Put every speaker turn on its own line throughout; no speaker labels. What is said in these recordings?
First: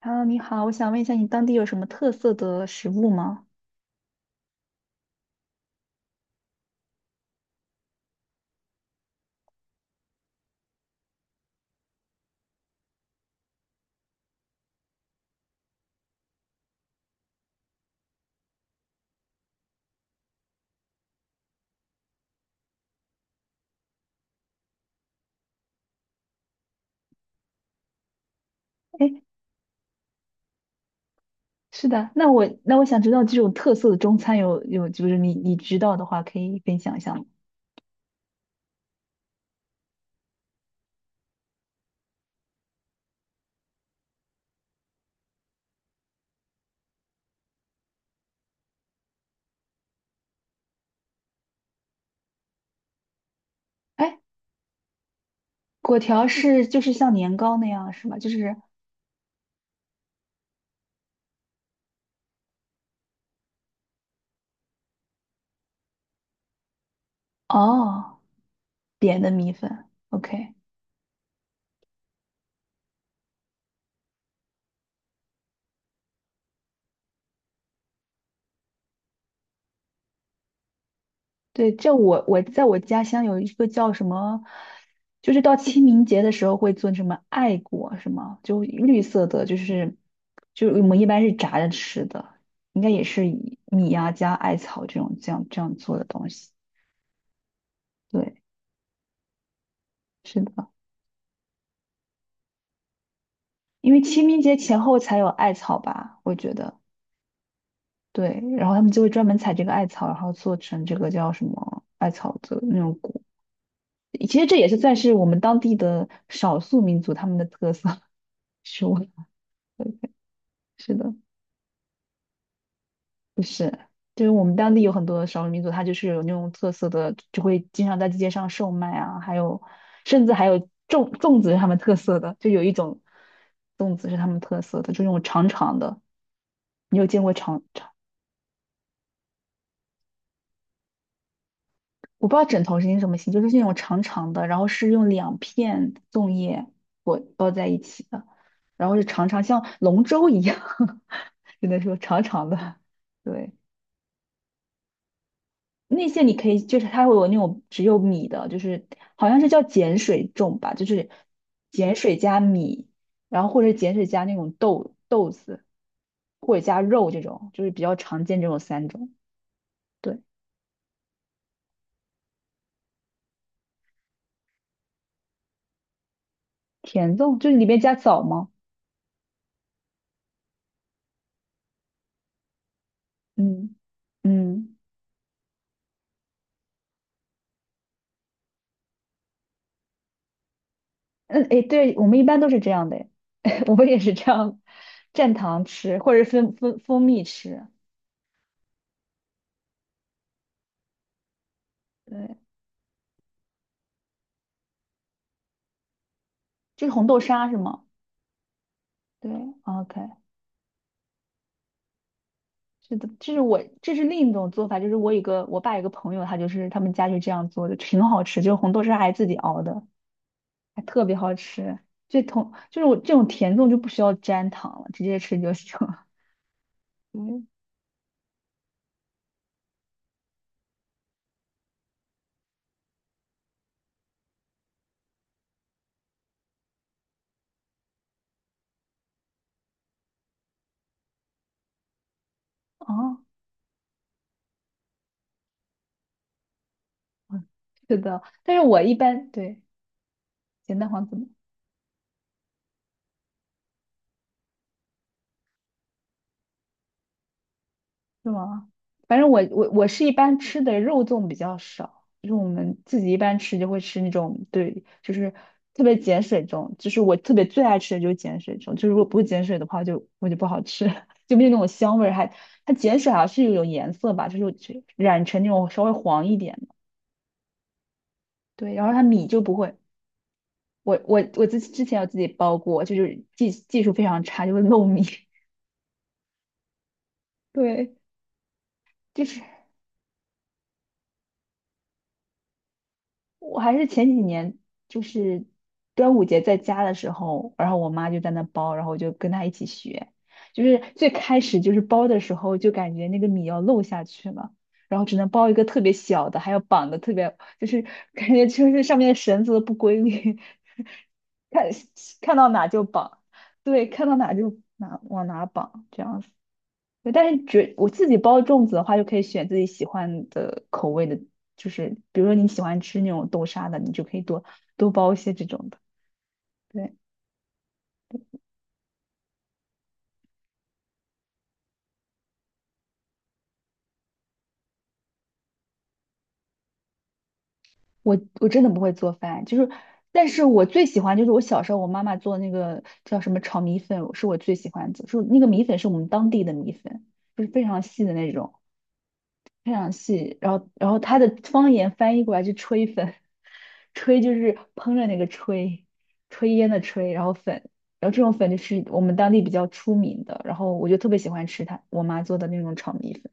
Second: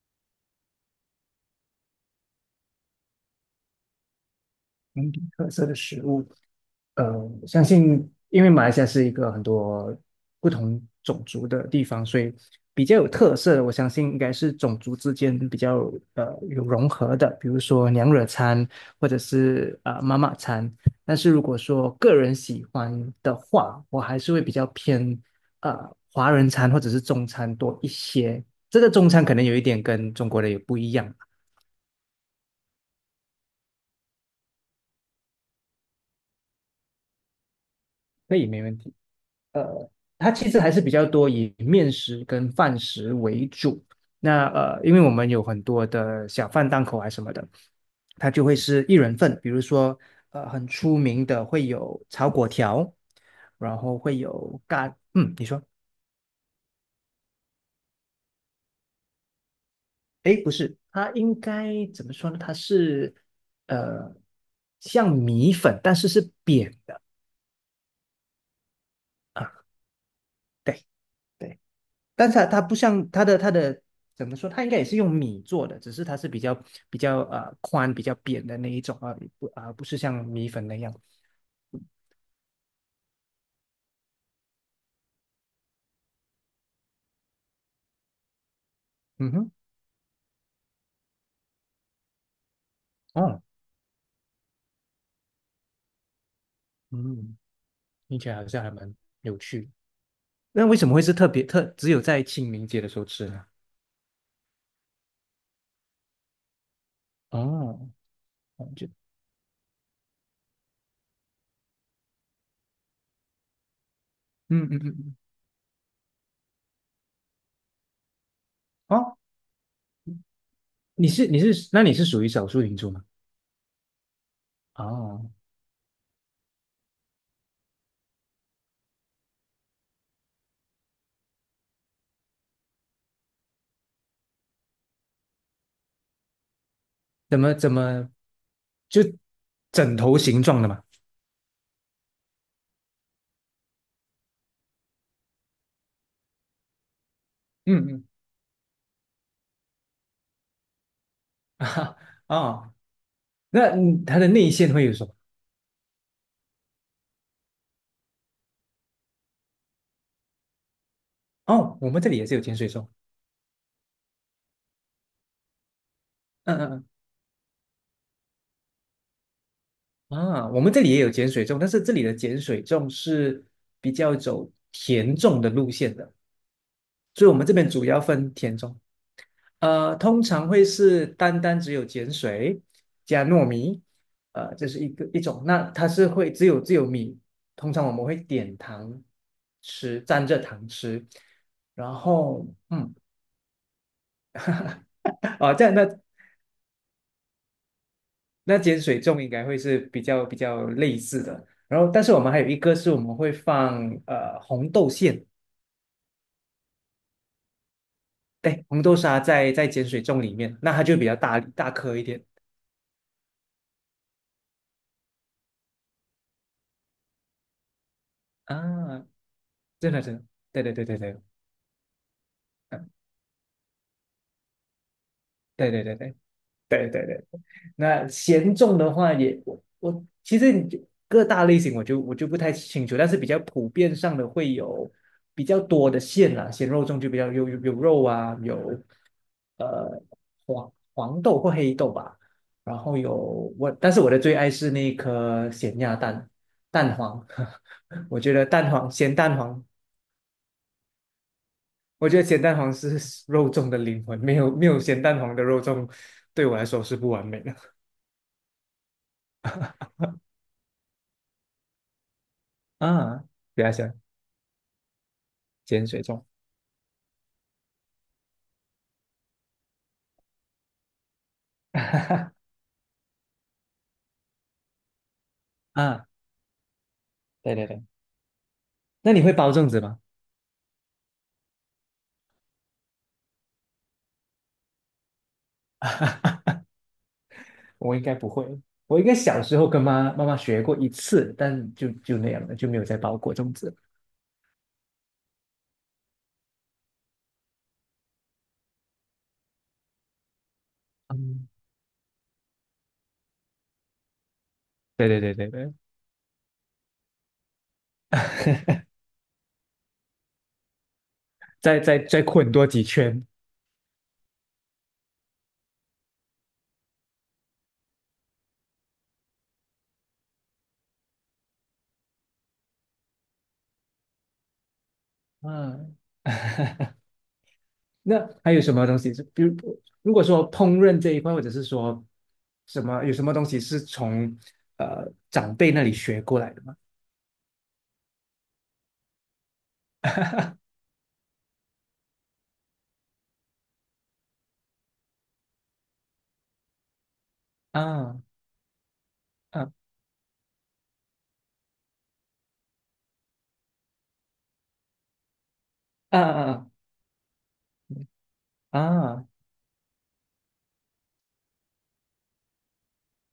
h e 你好，我想问一下，你当地有什么特色的食物吗？
本地特色的食物，呃，我相信因为马来西亚是一个很多不同种族的地方，所以比较有特色的，我相信应该是种族之间比较有融合的，比如说娘惹餐或者是妈妈餐。但是如果说个人喜欢的话，我还是会比较偏呃华人餐或者是中餐多一些。这个中
哎，
餐可能有一点跟中国的也不一样，
是的，那我想知道这种特色的中餐有，就是你知道的话，可以分享一下吗？
可以没问题。呃，它其实还是比较多以面食跟饭食为主。那因为我们有很多的小贩档口啊什么的，它就会是一人份。比如说，很出名的会有炒粿条，然后会
哎，
有咖，嗯，你说，
果条是就是像年糕那样是吗？就是
诶，不是，它应该怎么说呢？它是呃，像米粉，但是是扁的
哦，扁的
啊，
米粉，OK，
对。对，但是它不像它的怎么说，它应该也是用米做的，只是它是比较比较宽、比较扁的那一种啊，不啊、不是像米粉那样。
对，这我在我家乡有一个叫什么，就是到清明节的时候会做什么艾果什么，就绿色
嗯
的，
哼，
就是就我们一般是炸着吃的，应该也是
哦，
以米呀、加艾草这种这样这样做的东西。
嗯，听起来
对，
好像还蛮有趣。
是的，
那为什么会是特别只有在清明节的时候吃呢？
因为清明节前后才有艾草吧，我觉得。
哦，
对，
哦
然后他
就
们就会专门采这个艾草，然后做成这个叫什么艾草的那种果。其实这也
嗯
是
嗯嗯
算是
嗯，
我们当地的少数民族他们的特色食物。
哦，
是
你
的，
是你是那你是属于少数民族吗？
不是，就是我们当地有很多
哦，
少数民族，它就是有那种特色的，就会经常在街上售卖啊，还有甚至还有粽子是他们特色的，就有一种粽子是他们特色的，就那种长长的，你有见过
怎么
长
怎
长？
么就枕头形状的嘛？
我不知道枕头是那什么形，就是那种长长的，然后是用两片粽叶裹包在一
嗯嗯
起的，然后是长长像龙舟一样，只能说
啊
长长
哦，
的，对。
那嗯它的内馅会有什么？
那些你可以，就是它会有那种只有米的，就是好像是叫碱水粽吧，就是
哦，我
碱
们这
水
里也是
加
有碱水粽，
米，然后或者碱水加那种豆子，或
嗯
者加
嗯
肉这种，就是比较常见这种三种。
嗯，
对，
啊，我们这里也有碱水粽，但是这里的碱水粽是比较走甜粽的路线的，
甜
所以我
粽
们
就
这
是里
边
面
主
加
要
枣
分
吗？
甜粽，通常会是单单只有碱水加糯
嗯
米，这
嗯
是一个一种，那它是会只有米，通常我们会点糖吃，蘸着糖吃，
嗯，哎，
然
对，我们一般
后
都是这样
嗯，
的，哎 我们也是这样蘸
啊，
糖
这样那
吃，或者是蜂蜜吃。
那碱水粽应该会是比较类似的。然后，但是我们
对，
还有一个是我们会放红豆馅，
就是红豆沙是吗？
对，红豆沙
对
在碱水
，OK。
粽里面，那它就比较大大颗一点
是的，这是我，这是另一种做法，就是我有个我爸有个朋友，他就是他们家就这样做的，挺好吃，就是红豆沙
啊，
还自己熬的，
真的真的，对对
还
对对
特别
对，
好吃。这同就是
嗯，
我这种甜粽就不需要沾糖了，直接吃就
对
行。
对对对 对对对。
嗯，
那咸重的话也，我其实你就各大类型我就不太清楚，但是比较普遍上的会有比较多的馅啦，咸肉粽就比较有肉啊，有呃黄黄豆或黑豆吧，然后有
哦，
我，但是我的最爱是那颗咸鸭蛋蛋黄，
嗯是
我
的，
觉得
但是
蛋
我
黄
一
咸
般
蛋
对
黄，
咸蛋黄怎么？
我觉得咸蛋黄是肉粽的灵魂，没有咸蛋黄的肉粽对我来说是不完美的
是吗？反正我是一般吃的肉粽比较少，就是我们自己一
啊，
般吃
不
就
要
会
想。
吃那种，对，就是特
碱
别
水
碱
粽。
水粽，就是我特别最爱吃的就是碱水粽，就是如果不是碱水的话就，我就不好吃，就没有那种香味儿，还 它碱水好像是有种颜色吧，就是有染成那种稍微
啊，
黄一点的，
对对对，
对，然后它
那你
米
会
就
包
不
粽
会，
子吗？
我之前有自己包过，就是技术非常差，就会漏米，对，
我应该不会，我应该
就是。
小时候跟妈妈学过一次，但就那样了，就没有再包过粽
我还
子。
是前几年就是端午节在家的时候，然后我妈就在那包，然后我就跟她一起学。就是最开
嗯，
始就是包的时候，就感觉那个米要漏下去了，然后
对
只
对
能
对对
包一个
对，
特别小的，还要绑的特别，就是 感觉就是 上面的绳子都不规律，看
再
看到
捆多
哪
几
就绑，
圈。
对，看到哪就哪往哪绑这样子。对，但是觉我自己包粽子的话，就可以选自己喜欢的口味的，就是比如说你喜欢吃那种豆沙的，你就可以多包一些这种的。
嗯，
对，
那还有什么东西是，比如如果说烹饪这一块，或者是说什么有什么东西是从长辈那里学过来的吗？
我真的不会做饭，就是，但是我最喜欢就是我小时候我妈妈做那个叫什么炒米粉，是我最喜欢的，是那个米粉是我们当地的米粉，就是非常细的
啊
那种。非
啊
常细，然后它的方言翻译过来就"吹粉，吹就是烹饪那个吹，
啊
炊烟
啊
的炊，然后粉，然后这种粉就是我们
啊！
当地比较出名的，然后我就特别喜欢吃它，我妈做的那种炒米粉，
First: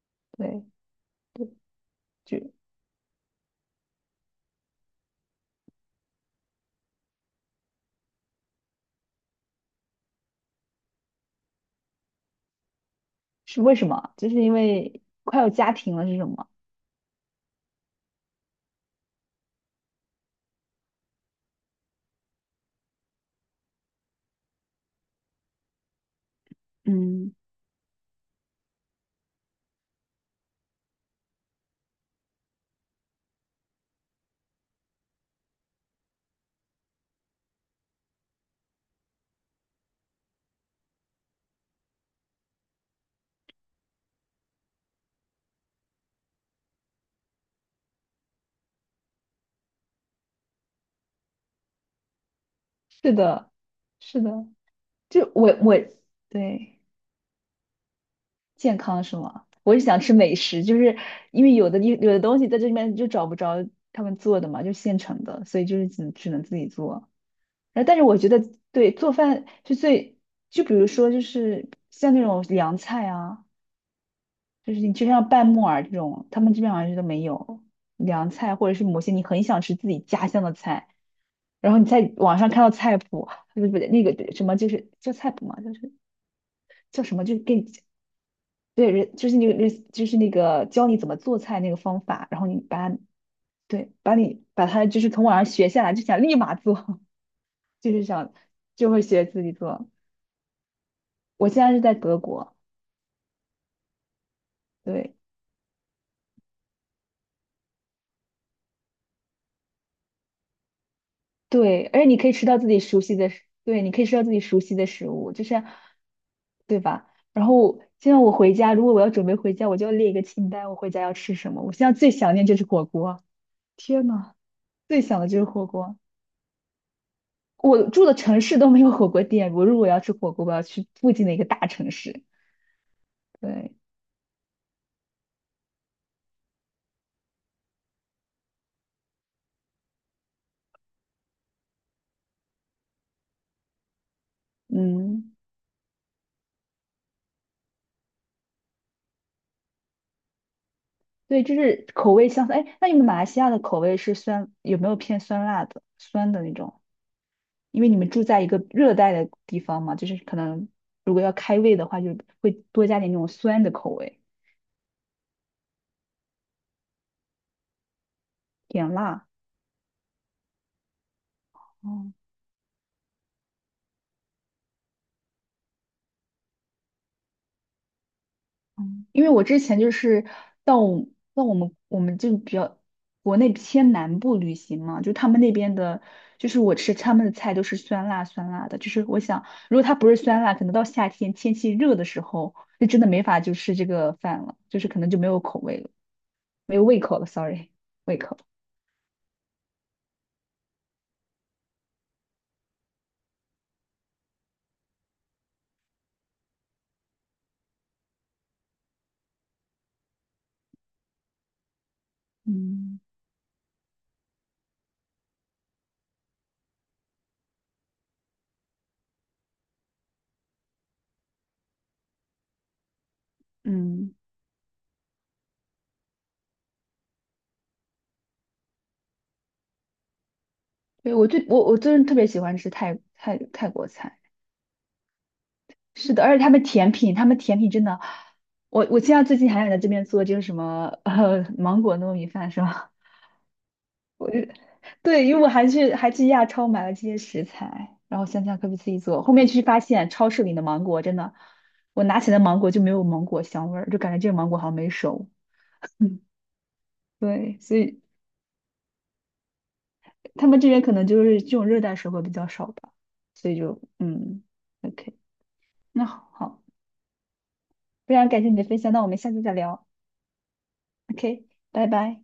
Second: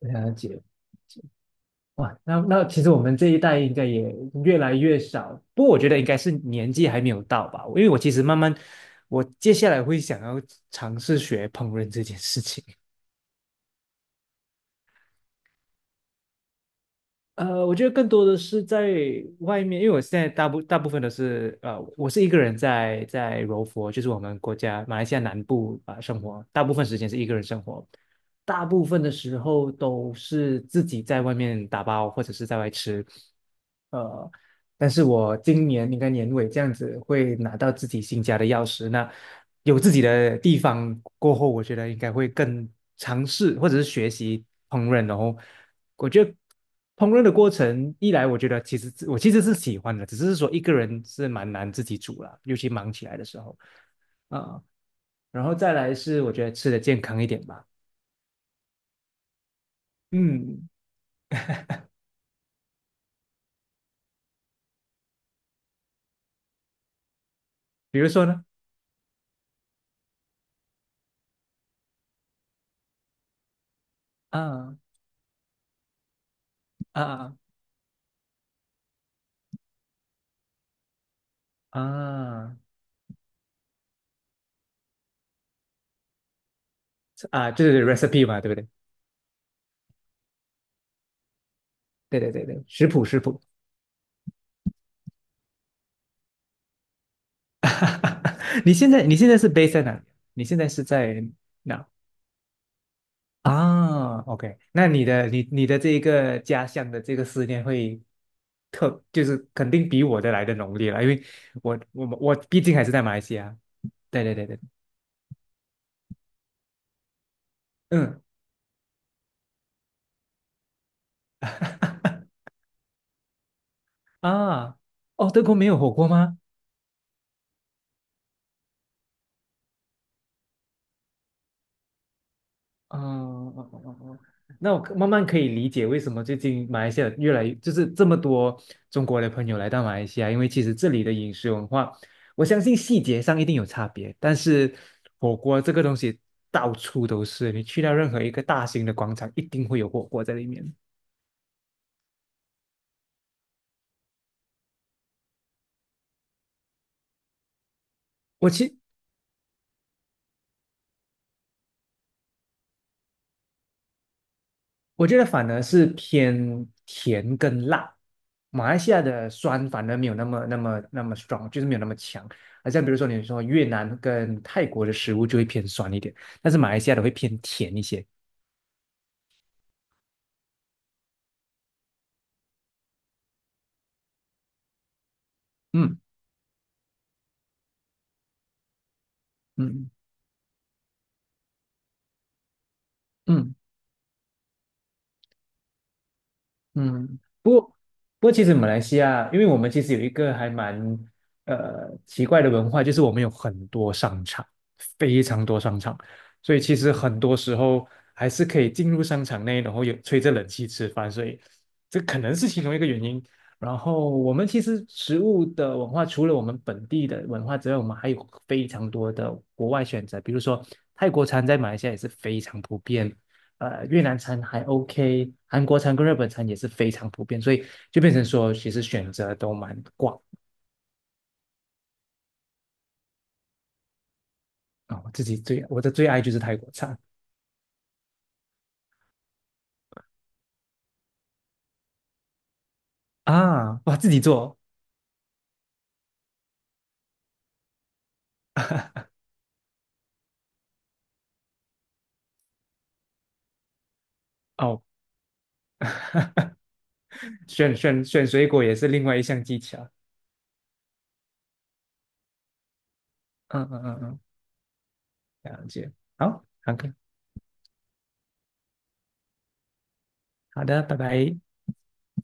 了解。
对对，
哇，那
就
那其实我们这一代应该也越来越少，不过我觉得应该是年纪还没有到吧，因为我其实慢慢，我接下来会想要尝试学烹饪这件事情。
是为什么啊就是因为快要家庭了，是什么？
我觉得更多的是在外面，因为我现在大部分都是我是一个人在柔佛，就是我们国家马来西亚南部啊、生活，大部分时间是一
嗯，
个人生活，大部分的时候都是自己在外面打包或者是在外吃。呃，但是我今年应该年尾这样子会拿到自己新家的钥匙，那有自己的地方过后，我觉得应该会更尝试或者是学习烹饪哦，然后我觉得烹饪的过程，一来我觉得其实是喜欢的，只是说一个人是蛮难自己煮啦，尤其忙起
是
来的时
的，
候
是的，
啊、
就
然后
我
再
我
来是我觉得吃
对。
的健康一点吧，
健康是吗？我是想吃美食，
嗯，
就是因为有的地有的东西在这里面就找不着他们做的嘛，就现成的，所以就是只能自己做。然后，但
比
是
如
我
说
觉得
呢，
对做饭是最，就比如说就是像那种凉菜啊，就
啊
是你就像拌木耳这种，他们这边好像是都
啊
没
啊
有凉菜，或者是某些你很想吃自己家乡的菜，然后你在网上
啊
看到菜谱，不是那个什么就是叫菜谱嘛，就是叫什么，就是
啊，
给
就
你。
是 recipe 嘛，对不对？
对，人就是那个，人就是那个教你怎么做菜那个方
对
法，
对
然
对
后你
对，食
把它
谱食谱。
对，把你把它就是从网上学下来，就想立马做，就是想
你
就
现
会
在你
学
现在
自己
是 base 在
做。
哪里？你现在是在
我现在是
哪
在德国，
啊？OK，那你
对
的你你的这一个家乡的这个思念会特，就是肯定比我的来的浓烈了，因为我
对，而且
我
你
们
可以
我
吃到
毕
自
竟
己
还是
熟
在马
悉
来
的
西
食，
亚。
对，你可以吃到
对
自
对
己
对对，
熟悉的食物，就是对吧？然后现在
嗯
我回家，如果我要准备回家，我就要列一个清单，我回家要吃什么。我现在最想念就是火锅，天呐，
啊，
最想的
哦，
就
德
是
国
火
没有火
锅。
锅吗？
我住的城市都没有火锅店，我如果要吃火锅，我要去附近的一个大城市。
嗯嗯
对，
嗯嗯嗯那我可慢慢可以理解为什么最近马来西亚越来越就是这么多中国的朋友来到马来西亚，因为其实这里的饮食文化，我相信细节上一定有差别，但是
嗯，
火锅这个东西到处都是，你去到任何一个大型的广场，一定会有火锅在里面。
对，就是口味相似。哎，那你们马来西亚的口味是酸，有没有偏酸辣的、酸的那种？因为你们住在一
我
个
其
热带的地方嘛，就是可能如果要开胃的话，就会多加点那种酸的口味，
我觉得反而是偏甜跟辣，马来西
点
亚
辣。
的酸反而没有那么 strong，就是没有那么
哦，
强。而像比如说你说越南跟泰国的食物就会偏酸一点，但是马来西亚的会偏甜一些。
因为我之前就是到我到我们就比较国内偏南部旅行嘛，就他们那边
嗯
的，就是我吃他们的菜都是酸辣酸辣的，就是我想如果
嗯
它不是酸辣，可能到夏天天气热的时候，就真的没法就
嗯。
吃这个饭了，就是可能就没有口味了，没有胃口
嗯，
了
不过
，sorry，胃
不过，
口。
其实马来西亚，因为我们其实有一个还蛮奇怪的文化，就是我们有很多商场，非常多商场，所以其实很多时候还是可以进入商场内，然后有吹着冷气吃饭，所以这可能是其中一个
嗯
原因。然后我们其实食物的文化，除了我们本地的文化之外，我们还有非常多的国外选择，比如说泰国餐在马来西亚也是非常普遍，越
嗯，
南餐还 OK，韩国餐跟日本餐也是非常普遍，所以就变成说其实选择都蛮广
对，我最我我真的特别喜欢吃泰国菜。
啊。我的最
是
爱
的，
就
而
是
且他
泰
们
国
甜
餐
品，他们甜品真的，我现在最近还想在这边做这个什么芒果糯米饭是吧？
啊，哇，自己
我就
做
对，因为我还去亚超买了这些食材，然后想想可不可以自己做。后面去发现超市里的芒果真的，我拿起来的芒果就没有芒果香味儿，就感觉这个芒果好像
哦，
没熟。嗯，对，
选
所以
选选水果也是另外一项技巧。
他们这边可能就是这种热带水果比较少吧，所以
嗯
就
嗯嗯嗯，
嗯，OK，
了解。
那好，
好，
好
好的，
非常感谢你的分享，那我们下次再聊
好的，拜拜。
，OK，拜拜。